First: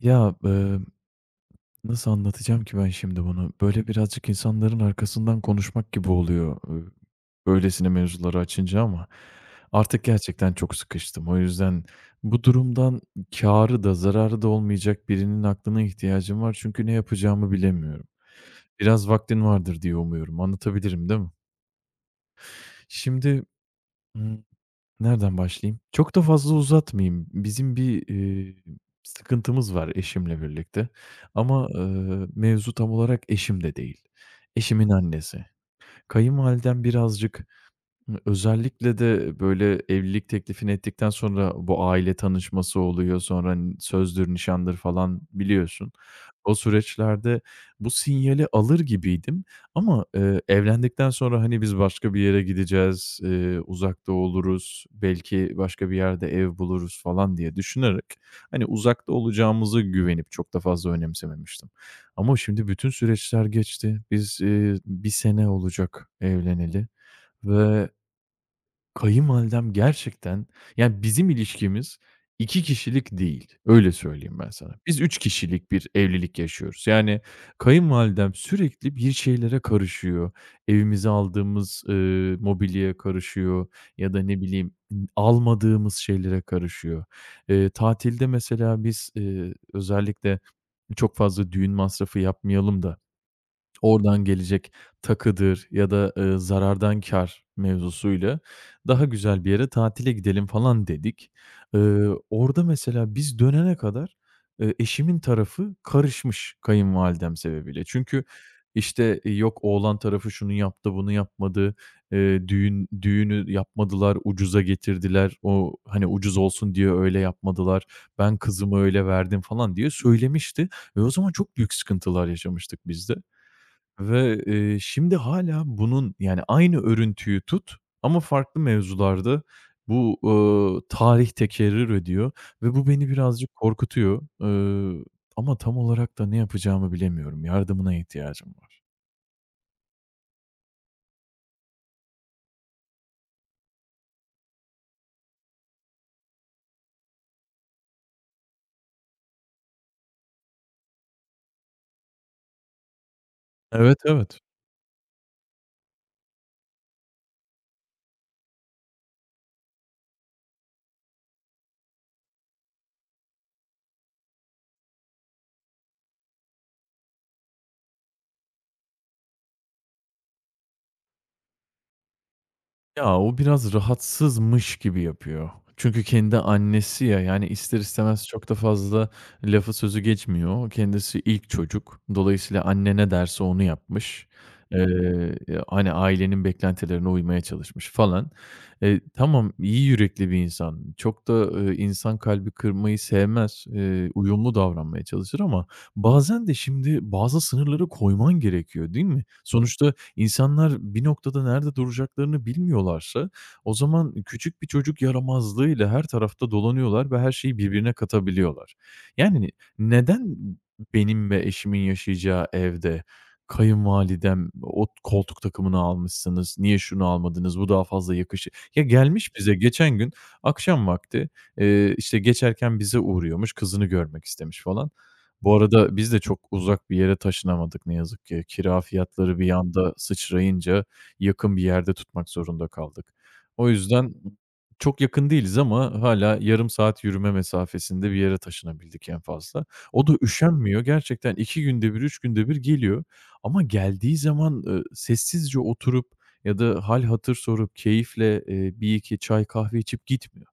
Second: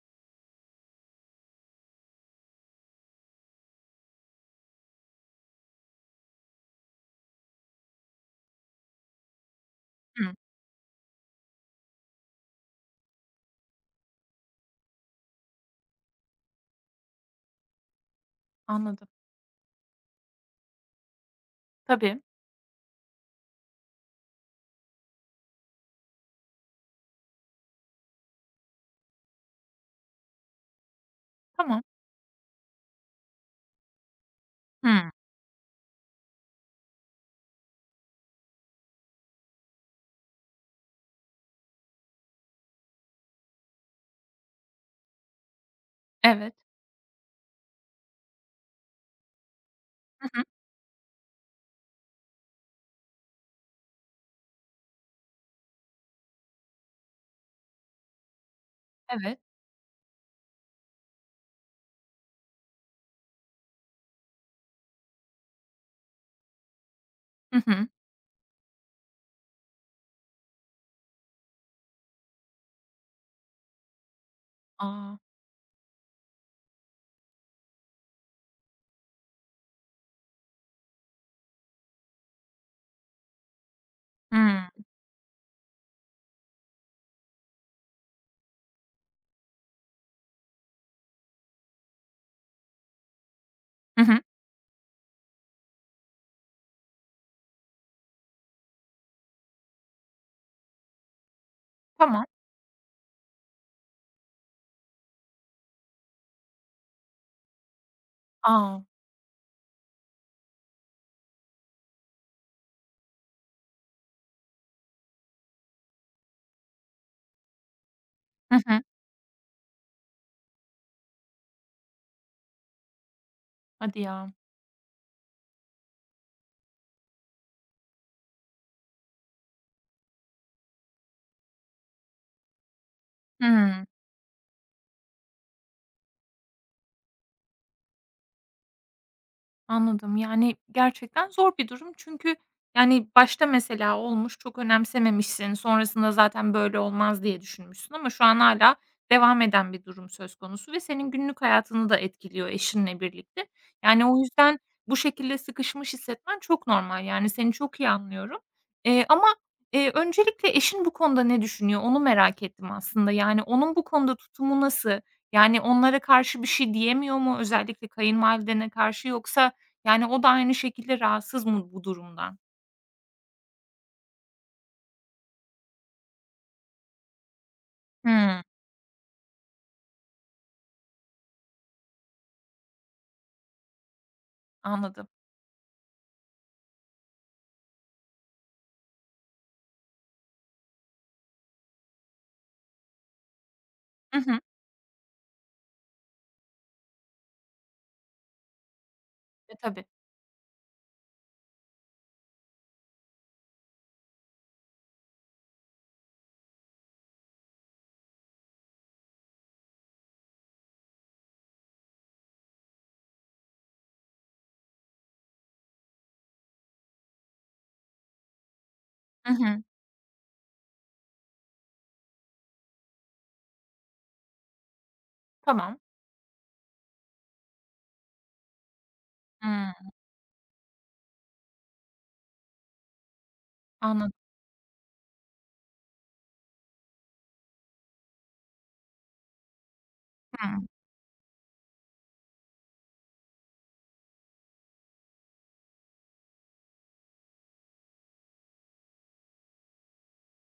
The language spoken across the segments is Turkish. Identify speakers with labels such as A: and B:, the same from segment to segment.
A: Ya, nasıl anlatacağım ki ben şimdi bunu? Böyle birazcık insanların arkasından konuşmak gibi oluyor, böylesine mevzuları açınca ama artık
B: Hımm,
A: gerçekten çok sıkıştım. O yüzden bu durumdan kârı da zararı da olmayacak birinin aklına ihtiyacım var çünkü ne yapacağımı bilemiyorum.
B: anladım.
A: Biraz vaktin vardır diye umuyorum. Anlatabilirim, değil mi?
B: Tabii,
A: Şimdi, nereden başlayayım? Çok da fazla uzatmayayım. Bizim bir, sıkıntımız var eşimle birlikte ama,
B: tamam.
A: mevzu tam olarak eşim de değil. Eşimin
B: Hımm,
A: annesi. Kayınvalidem birazcık hı, özellikle de, böyle, evlilik teklifini ettikten sonra bu aile tanışması oluyor, sonra n sözdür, nişandır falan, biliyorsun.
B: evet.
A: O süreçlerde bu sinyali alır gibiydim ama,
B: Hı hı,
A: evlendikten sonra, hani, biz başka bir yere gideceğiz, uzakta oluruz, belki başka bir yerde ev buluruz falan diye düşünerek, hani, uzakta
B: evet.
A: olacağımızı güvenip çok da fazla önemsememiştim. Ama şimdi bütün süreçler geçti. Biz, 1 sene olacak evleneli
B: Hı hı.
A: ve kayınvalidem gerçekten, yani, bizim ilişkimiz 2 kişilik değil, öyle söyleyeyim ben sana. Biz
B: A!
A: 3 kişilik bir evlilik yaşıyoruz. Yani, kayınvalidem sürekli bir şeylere karışıyor. Evimize aldığımız, mobilyaya karışıyor ya da ne
B: Hımm.
A: bileyim, almadığımız şeylere karışıyor. Tatilde mesela biz, özellikle çok fazla düğün masrafı yapmayalım da
B: Hı hı.
A: oradan gelecek takıdır ya da, zarardan kar mevzusuyla daha güzel bir yere tatile gidelim falan dedik.
B: Tamam.
A: Orada mesela biz dönene kadar, eşimin tarafı karışmış kayınvalidem sebebiyle. Çünkü,
B: A!
A: işte, yok oğlan tarafı şunu yaptı, bunu yapmadı, düğün düğünü yapmadılar, ucuza getirdiler. O, hani, ucuz olsun diye öyle yapmadılar. Ben
B: Hı
A: kızımı
B: hı.
A: öyle verdim falan diye söylemişti ve o zaman çok büyük sıkıntılar yaşamıştık biz de.
B: Hadi ya.
A: Ve, şimdi hâlâ bunun, yani, aynı örüntüyü tut ama farklı mevzularda bu, tarih tekerrür ediyor ve bu beni birazcık
B: Hımm.
A: korkutuyor. Ama tam olarak da ne yapacağımı bilemiyorum. Yardımına ihtiyacım var.
B: Anladım. Yani, gerçekten zor bir durum çünkü, yani, başta mesela olmuş, çok önemsememişsin, sonrasında zaten böyle olmaz diye düşünmüşsün ama şu an hala devam eden bir durum söz konusu ve senin günlük hayatını da etkiliyor eşinle birlikte.
A: Evet,
B: Yani, o
A: evet.
B: yüzden bu şekilde sıkışmış hissetmen çok normal, yani, seni çok iyi anlıyorum. Eee, ama, Öncelikle eşin bu konuda ne düşünüyor, onu merak ettim aslında. Yani, onun bu konuda tutumu nasıl? Yani, onlara karşı bir şey diyemiyor mu? Özellikle kayınvalidene karşı yoksa, yani, o da aynı şekilde rahatsız mı bu durumdan?
A: Ya, o biraz rahatsızmış gibi yapıyor. Çünkü kendi annesi ya, yani ister istemez
B: Hımm,
A: çok da fazla lafı sözü geçmiyor. Kendisi ilk çocuk. Dolayısıyla anne ne derse onu yapmış.
B: anladım.
A: Eee, Hani, ailenin beklentilerine uymaya çalışmış falan. Tamam, iyi yürekli bir insan. Çok da, insan kalbi kırmayı sevmez.
B: Hı hı.
A: Uyumlu davranmaya çalışır ama bazen de şimdi bazı sınırları koyman gerekiyor, değil mi?
B: E, tabii.
A: Sonuçta İnsanlar bir noktada nerede duracaklarını bilmiyorlarsa o zaman küçük bir çocuk yaramazlığıyla her tarafta dolanıyorlar ve her şeyi birbirine katabiliyorlar. Yani neden benim ve eşimin yaşayacağı evde kayınvalidem o koltuk takımını almışsınız, niye şunu almadınız, bu daha fazla yakışır. Ya
B: Hı
A: gelmiş bize
B: hı.
A: geçen gün akşam vakti, işte geçerken bize uğruyormuş, kızını görmek istemiş falan. Bu
B: Tamam.
A: arada biz de çok uzak bir yere taşınamadık ne yazık ki. Kira fiyatları bir
B: Hımm.
A: anda sıçrayınca yakın bir yerde tutmak zorunda kaldık. O
B: Anladım.
A: yüzden çok yakın değiliz ama hâlâ yarım saat yürüme mesafesinde bir yere taşınabildik en fazla. O da
B: Hımm.
A: üşenmiyor. Gerçekten 2 günde bir, 3 günde bir geliyor ama geldiği zaman, sessizce oturup ya da hâl hatır sorup keyifle, 1-2 çay kahve içip gitmiyor.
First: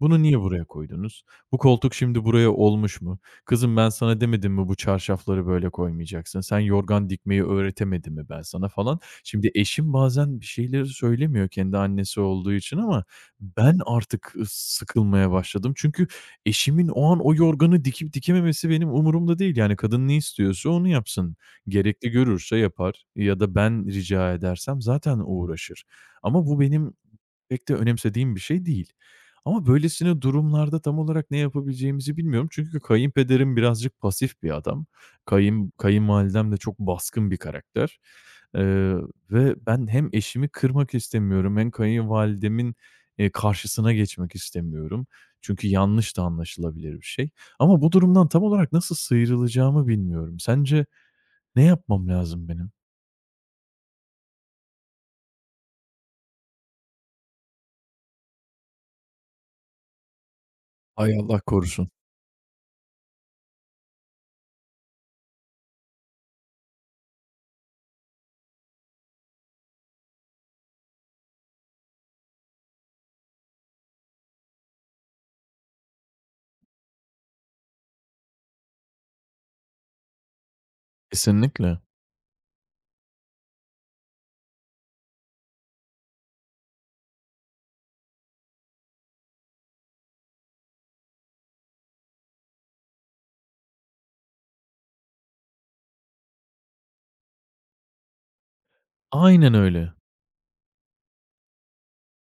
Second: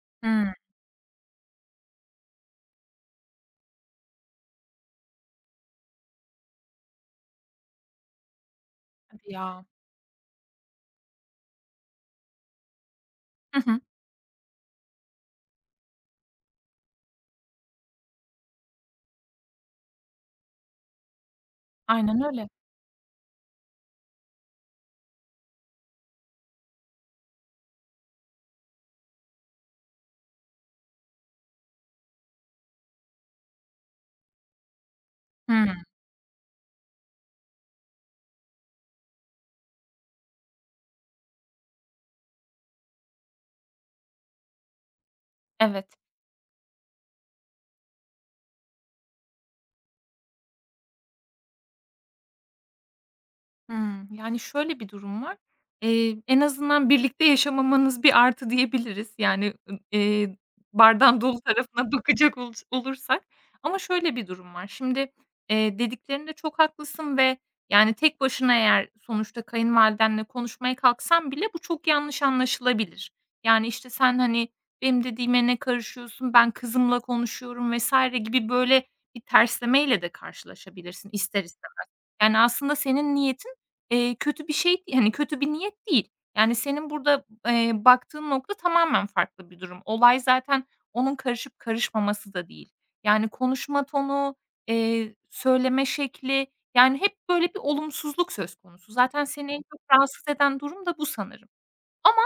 A: "Bunu niye
B: Hımm.
A: buraya koydunuz? Bu koltuk şimdi buraya olmuş mu? Kızım ben sana demedim mi bu çarşafları böyle koymayacaksın? Sen yorgan dikmeyi öğretemedim mi ben sana?" falan.
B: Hadi
A: Şimdi
B: ya.
A: eşim bazen bir şeyleri söylemiyor kendi annesi olduğu için ama
B: Hı
A: ben
B: hı.
A: artık, sıkılmaya başladım. Çünkü eşimin o an o yorganı dikip dikememesi benim umurumda değil. Yani kadın ne istiyorsa onu yapsın. Gerekli
B: Aynen öyle.
A: görürse yapar ya da ben rica edersem zaten uğraşır ama bu benim pek de önemsediğim bir şey değil. Ama böylesine durumlarda tam olarak ne yapabileceğimizi bilmiyorum. Çünkü kayınpederim birazcık pasif bir adam. Kayın
B: Hımm.
A: kayınvalidem de çok baskın bir karakter. Eee, Ve ben hem eşimi kırmak istemiyorum hem kayınvalidemin, karşısına geçmek istemiyorum. Çünkü
B: Evet.
A: yanlış da anlaşılabilir bir şey. Ama bu durumdan tam olarak nasıl sıyrılacağımı bilmiyorum. Sence ne yapmam lazım benim?
B: Hımm. Yani, şöyle bir durum var. En azından birlikte yaşamamanız bir artı diyebiliriz. Yani, ı
A: Ay,
B: Bardağın dolu
A: Allah korusun.
B: tarafına bakacak olursak. Ama şöyle bir durum var. Şimdi, dediklerinde çok haklısın ve, yani, tek başına eğer sonuçta kayınvalidenle konuşmaya kalksan bile bu çok yanlış anlaşılabilir. Yani, işte, sen, hani, benim dediğime ne karışıyorsun, ben kızımla konuşuyorum vs. gibi böyle bir terslemeyle de karşılaşabilirsin ister is
A: Kesinlikle.
B: Yani, aslında senin niyetin, kötü bir şey, hani, kötü bir niyet değil. Yani, senin burada, baktığın nokta tamamen farklı bir durum. Olay zaten onun karışıp karışmaması da değil. Yani, konuşma tonu, söyleme şekli, yani, hep böyle bir olumsuzluk söz konusu. Zaten seni
A: Aynen
B: en çok
A: öyle.
B: rahatsız eden durum da bu sanırım. Ama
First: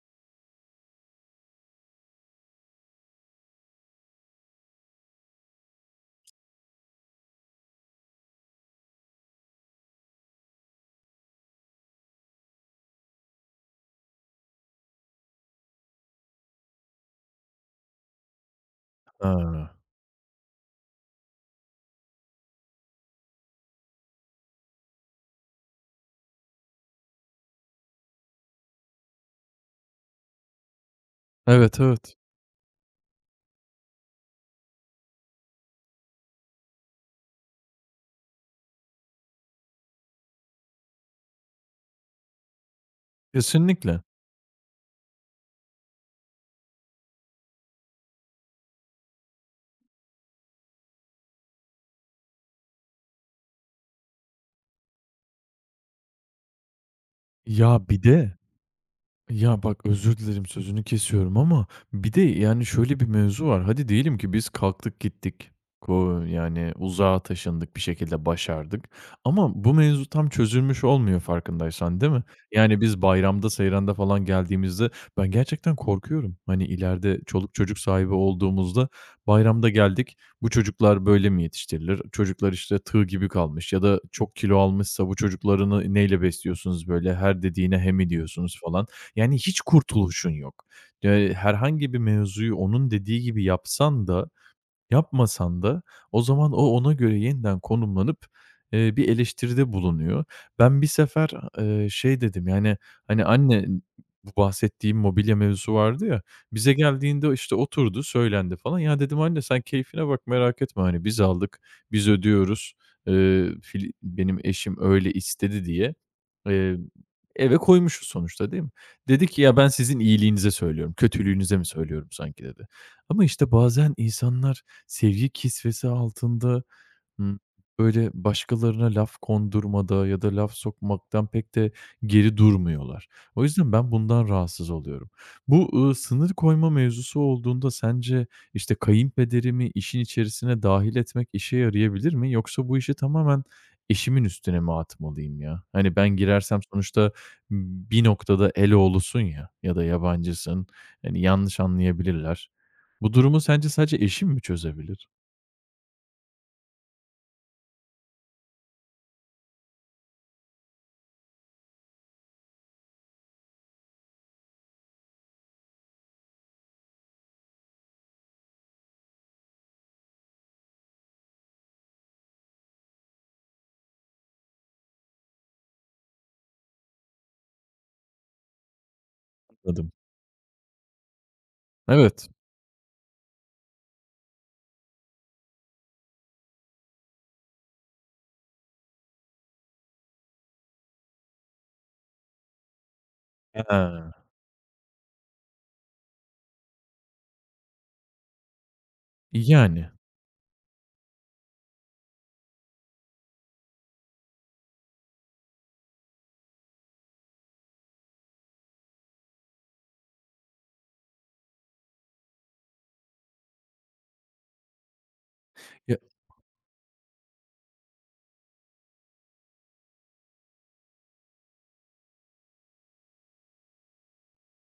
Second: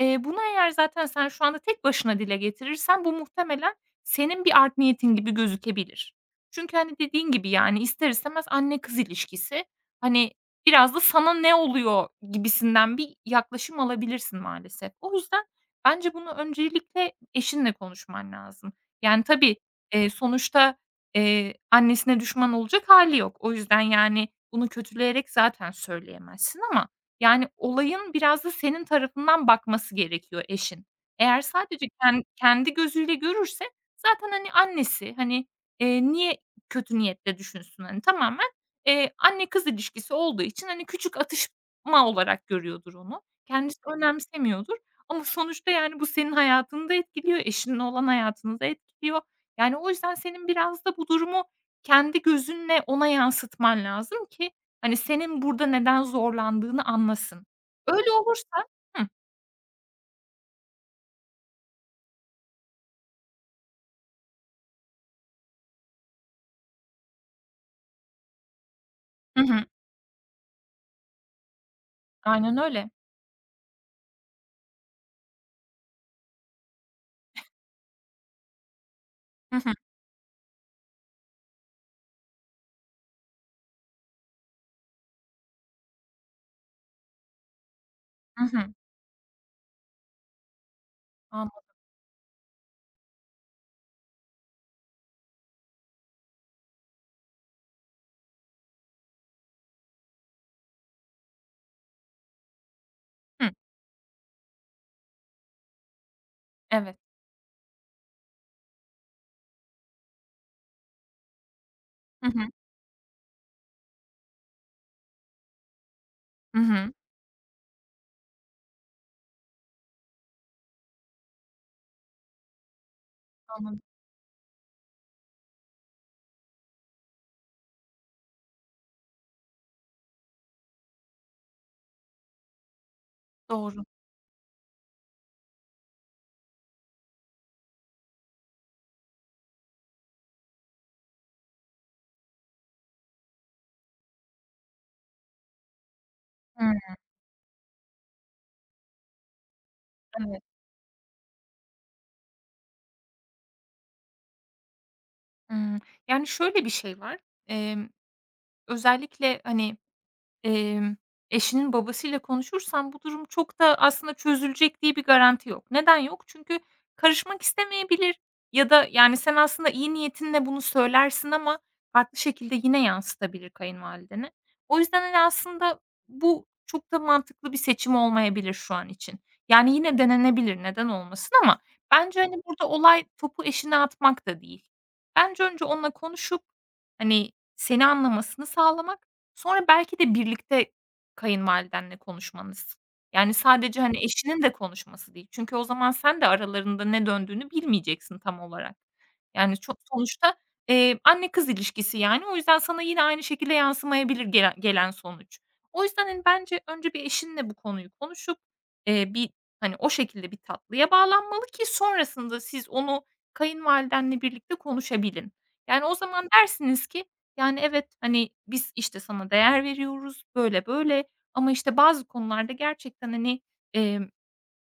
B: Bunu eğer zaten sen şu anda tek başına dile getirirsen bu muhtemelen senin bir art niyetin gibi gözükebilir. Çünkü, hani, dediğin gibi, yani, ister istemez anne kız ilişkisi, hani, biraz da sana ne oluyor gibisinden bir yaklaşım alabilirsin maalesef. O yüzden bence bunu öncelikle eşinle konuşman lazım. Yani, tabii,
A: Ha.
B: sonuçta, annesine düşman olacak hali yok. O yüzden, yani, bunu kötüleyerek zaten söyleyemezsin ama yani, olayın biraz da senin tarafından bakması gerekiyor eşin. Eğer
A: Evet,
B: sadece
A: evet.
B: kendi gözüyle görürse zaten, hani, annesi, hani, niye kötü niyetle düşünsün? Hani, tamamen, anne kız ilişkisi olduğu için, hani, küçük atışma olarak görüyordur onu. Kendisi
A: Kesinlikle.
B: önemsemiyordur ama sonuçta, yani, bu senin hayatını da etkiliyor, eşinin olan hayatını da etkiliyor. Yani, o yüzden senin biraz da bu durumu kendi gözünle ona yansıtman lazım ki, hani, senin burada neden zorlandığını anlasın.
A: Ya, bir
B: Öyle
A: de,
B: olursa Hıh.
A: ya, bak, özür dilerim sözünü kesiyorum ama bir de, yani, şöyle bir mevzu var. Hadi diyelim ki biz kalktık gittik. Ko yani, uzağa taşındık, bir şekilde başardık
B: Hı hı.
A: ama bu mevzu tam çözülmüş olmuyor farkındaysan, değil mi?
B: Aynen
A: Yani,
B: öyle.
A: biz bayramda, seyranda falan geldiğimizde ben gerçekten korkuyorum. Hani, ileride çoluk çocuk sahibi olduğumuzda
B: Hı
A: bayramda
B: hı.
A: geldik, bu çocuklar böyle mi yetiştirilir? Çocuklar, işte, tığ gibi kalmış ya da çok kilo almışsa bu çocuklarını neyle besliyorsunuz böyle? Her dediğine hemi
B: Hı
A: diyorsunuz
B: hı.
A: falan. Yani hiç kurtuluşun yok.
B: Anladım.
A: Herhangi bir mevzuyu onun dediği gibi yapsan da, yapmasan da o zaman o ona göre yeniden konumlanıp, bir eleştiride bulunuyor. Ben bir sefer, şey dedim, yani, hani,
B: Hıh.
A: "Anne" bu bahsettiğim mobilya mevzusu vardı ya, bize
B: Evet.
A: geldiğinde, işte, oturdu, söylendi falan. Ya, dedim, "Anne, sen keyfine bak, merak etme, hani, biz aldık, biz
B: Hı hı.
A: ödüyoruz. Fili benim eşim öyle istedi." diye,
B: Hı
A: eee,
B: hı.
A: eve koymuşuz sonuçta, değil mi? Dedi ki, "Ya, ben sizin iyiliğinize söylüyorum, kötülüğünüze mi söylüyorum sanki?" dedi. Ama, işte,
B: Anladım.
A: bazen insanlar sevgi kisvesi altında hımm. Böyle, başkalarına laf kondurmada ya da laf sokmaktan pek de geri durmuyorlar. O yüzden
B: Doğru.
A: ben bundan rahatsız oluyorum. Bu, sınır koyma mevzusu olduğunda sence, işte, kayınpederimi işin içerisine dahil etmek işe yarayabilir mi? Yoksa bu işi tamamen eşimin üstüne mi atmalıyım ya? Hani, ben girersem
B: Hıı.
A: sonuçta bir noktada eloğlusun ya da
B: Evet.
A: yabancısın. Hani, yanlış anlayabilirler. Bu durumu sence sadece eşim mi çözebilir?
B: Hıı. Yani, şöyle bir şey var. Emm, özellikle, hani Emm, eşinin babasıyla konuşursan bu durum çok da aslında çözülecek diye bir garanti yok. Neden yok? Çünkü karışmak istemeyebilir ya da, yani, sen aslında iyi niyetinle bunu söylersin ama farklı şekilde yine yansıtabilir kayınvalidene. O yüzden, hani, aslında bu çok da mantıklı bir seçim olmayabilir şu an için. Yani,
A: Anladım.
B: yine denenebilir, neden olmasın ama bence,
A: Evet.
B: hani, burada olay topu eşine atmak da değil. Bence önce onunla konuşup, hani, seni anlamasını sağlamak. Sonra belki de birlikte kayınvalidenle konuşmanız. Yani
A: He.
B: sadece, hani, eşinin de konuşması değil. Çünkü o zaman sen de aralarında ne döndüğünü bilmeyeceksin tam olarak. Yani, çok
A: Yani.
B: sonuçta, anne kız ilişkisi, yani. O yüzden sana yine aynı şekilde yansımayabilir gelen sonuç. O yüzden, hani, bence önce bir eşinle bu konuyu konuşup, bir, hani, o şekilde bir tatlıya bağlanmalı ki sonrasında siz onu kayınvalidenle birlikte konuşabilin. Yani, o
A: Ya,
B: zaman dersiniz ki, yani, "Evet, hani, biz, işte, sana değer veriyoruz, böyle böyle ama, işte, bazı konularda gerçekten, hani,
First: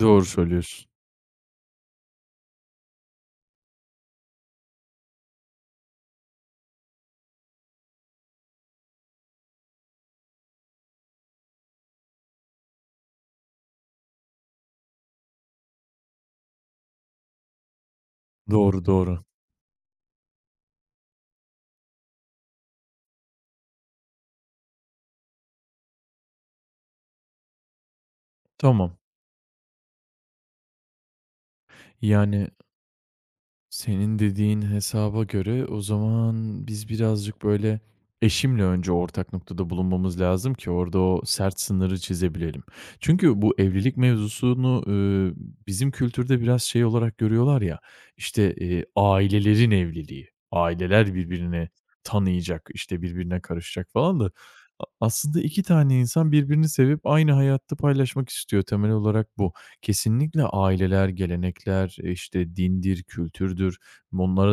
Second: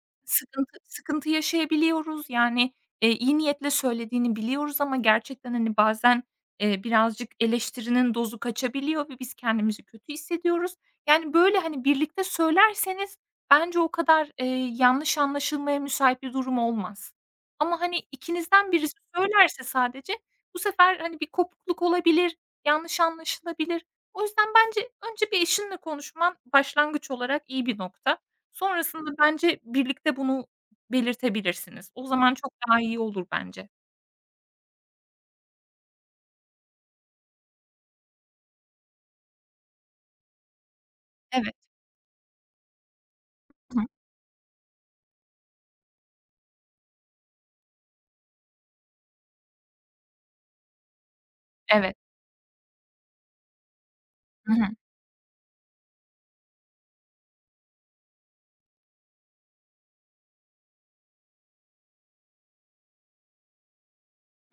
A: doğru
B: Sıkıntı
A: söylüyorsun.
B: sıkıntı yaşayabiliyoruz. Yani, iyi niyetle söylediğini biliyoruz ama gerçekten, hani, bazen, birazcık eleştirinin dozu kaçabiliyor ve biz kendimizi kötü hissediyoruz." Yani, böyle, hani, birlikte söylerseniz bence o kadar, yanlış anlaşılmaya müsait bir durum olmaz. Ama, hani, ikinizden
A: Doğru,
B: birisi
A: doğru.
B: söylerse sadece bu sefer, hani, bir kopukluk olabilir, yanlış anlaşılabilir. O yüzden bence önce bir eşinle konuşman başlangıç olarak iyi bir nokta.
A: Tamam.
B: Sonrasında bence birlikte bunu belirtebilirsiniz. O zaman
A: Yani,
B: çok daha iyi olur bence.
A: senin dediğin hesaba göre o zaman biz birazcık böyle eşimle önce ortak noktada bulunmamız lazım ki orada o
B: Evet.
A: sert sınırı çizebilelim. Çünkü bu
B: Hı hı.
A: evlilik mevzusunu, bizim kültürde biraz şey olarak görüyorlar ya, işte, ailelerin evliliği, aileler birbirini
B: Evet.
A: tanıyacak, işte, birbirine karışacak falan da
B: Hı hı.
A: a aslında 2 tane insan birbirini sevip aynı hayatta paylaşmak istiyor. Temel olarak bu. Kesinlikle aileler, gelenekler, e, işte, dindir, kültürdür,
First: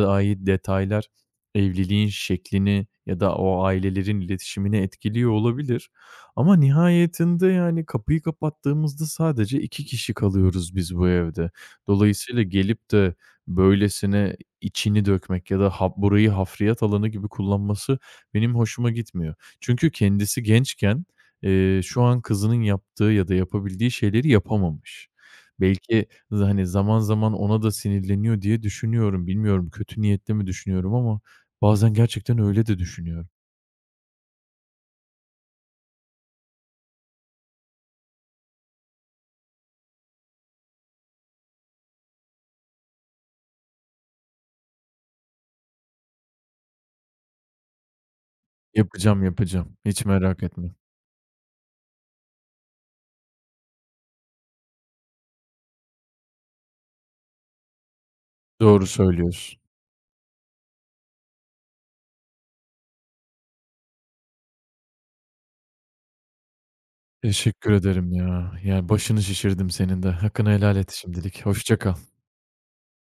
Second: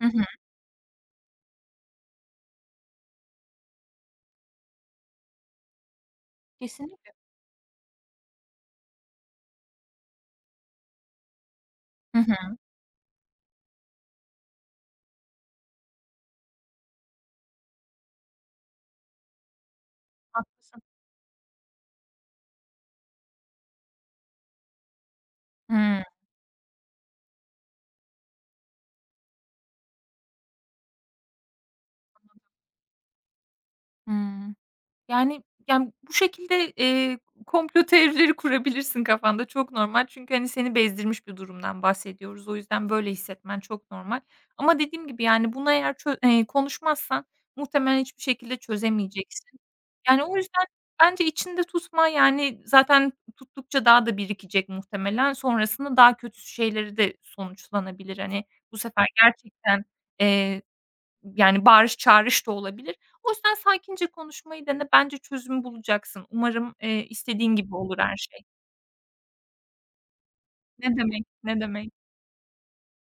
B: Hı hı.
A: ait detaylar evliliğin şeklini ya da o ailelerin iletişimini etkiliyor olabilir ama
B: Kesinlikle.
A: nihayetinde, yani, kapıyı kapattığımızda sadece 2 kişi kalıyoruz biz bu evde.
B: Hı
A: Dolayısıyla
B: hı.
A: gelip de böylesine içini dökmek ya da ha burayı hafriyat alanı gibi kullanması benim hoşuma gitmiyor. Çünkü kendisi
B: Haklısın.
A: gençken, şu an kızının yaptığı ya da yapabildiği şeyleri yapamamış.
B: Hıı.
A: Belki z hani, zaman zaman ona da sinirleniyor diye düşünüyorum. Bilmiyorum, kötü niyetle mi düşünüyorum ama bazen gerçekten öyle de düşünüyorum.
B: Hıı. Yani, yani, bu şekilde, komplo teorileri kurabilirsin kafanda. Çok normal çünkü, hani, seni bezdirmiş bir durumdan bahsediyoruz. O yüzden böyle hissetmen çok normal. Ama dediğim gibi, yani, bunu eğer çö konuşmazsan muhtemelen hiçbir şekilde
A: Yapacağım,
B: çözemeyeceksin.
A: yapacağım. Hiç
B: Yani, o
A: merak
B: yüzden
A: etme.
B: bence içinde tutma, yani, zaten tuttukça daha da birikecek muhtemelen. Sonrasında daha kötü şeyleri de sonuçlanabilir. Hani, bu
A: Doğru
B: sefer
A: söylüyorsun.
B: gerçekten, yani, bağırış çağırış da olabilir. O yüzden sakince konuşmayı dene. Bence çözüm bulacaksın. Umarım, istediğin
A: Teşekkür
B: gibi olur
A: ederim
B: her şey.
A: ya. Yani, başını şişirdim senin de. Hakkını helal et
B: Ne demek,
A: şimdilik.
B: ne
A: Hoşça
B: demek.
A: kal.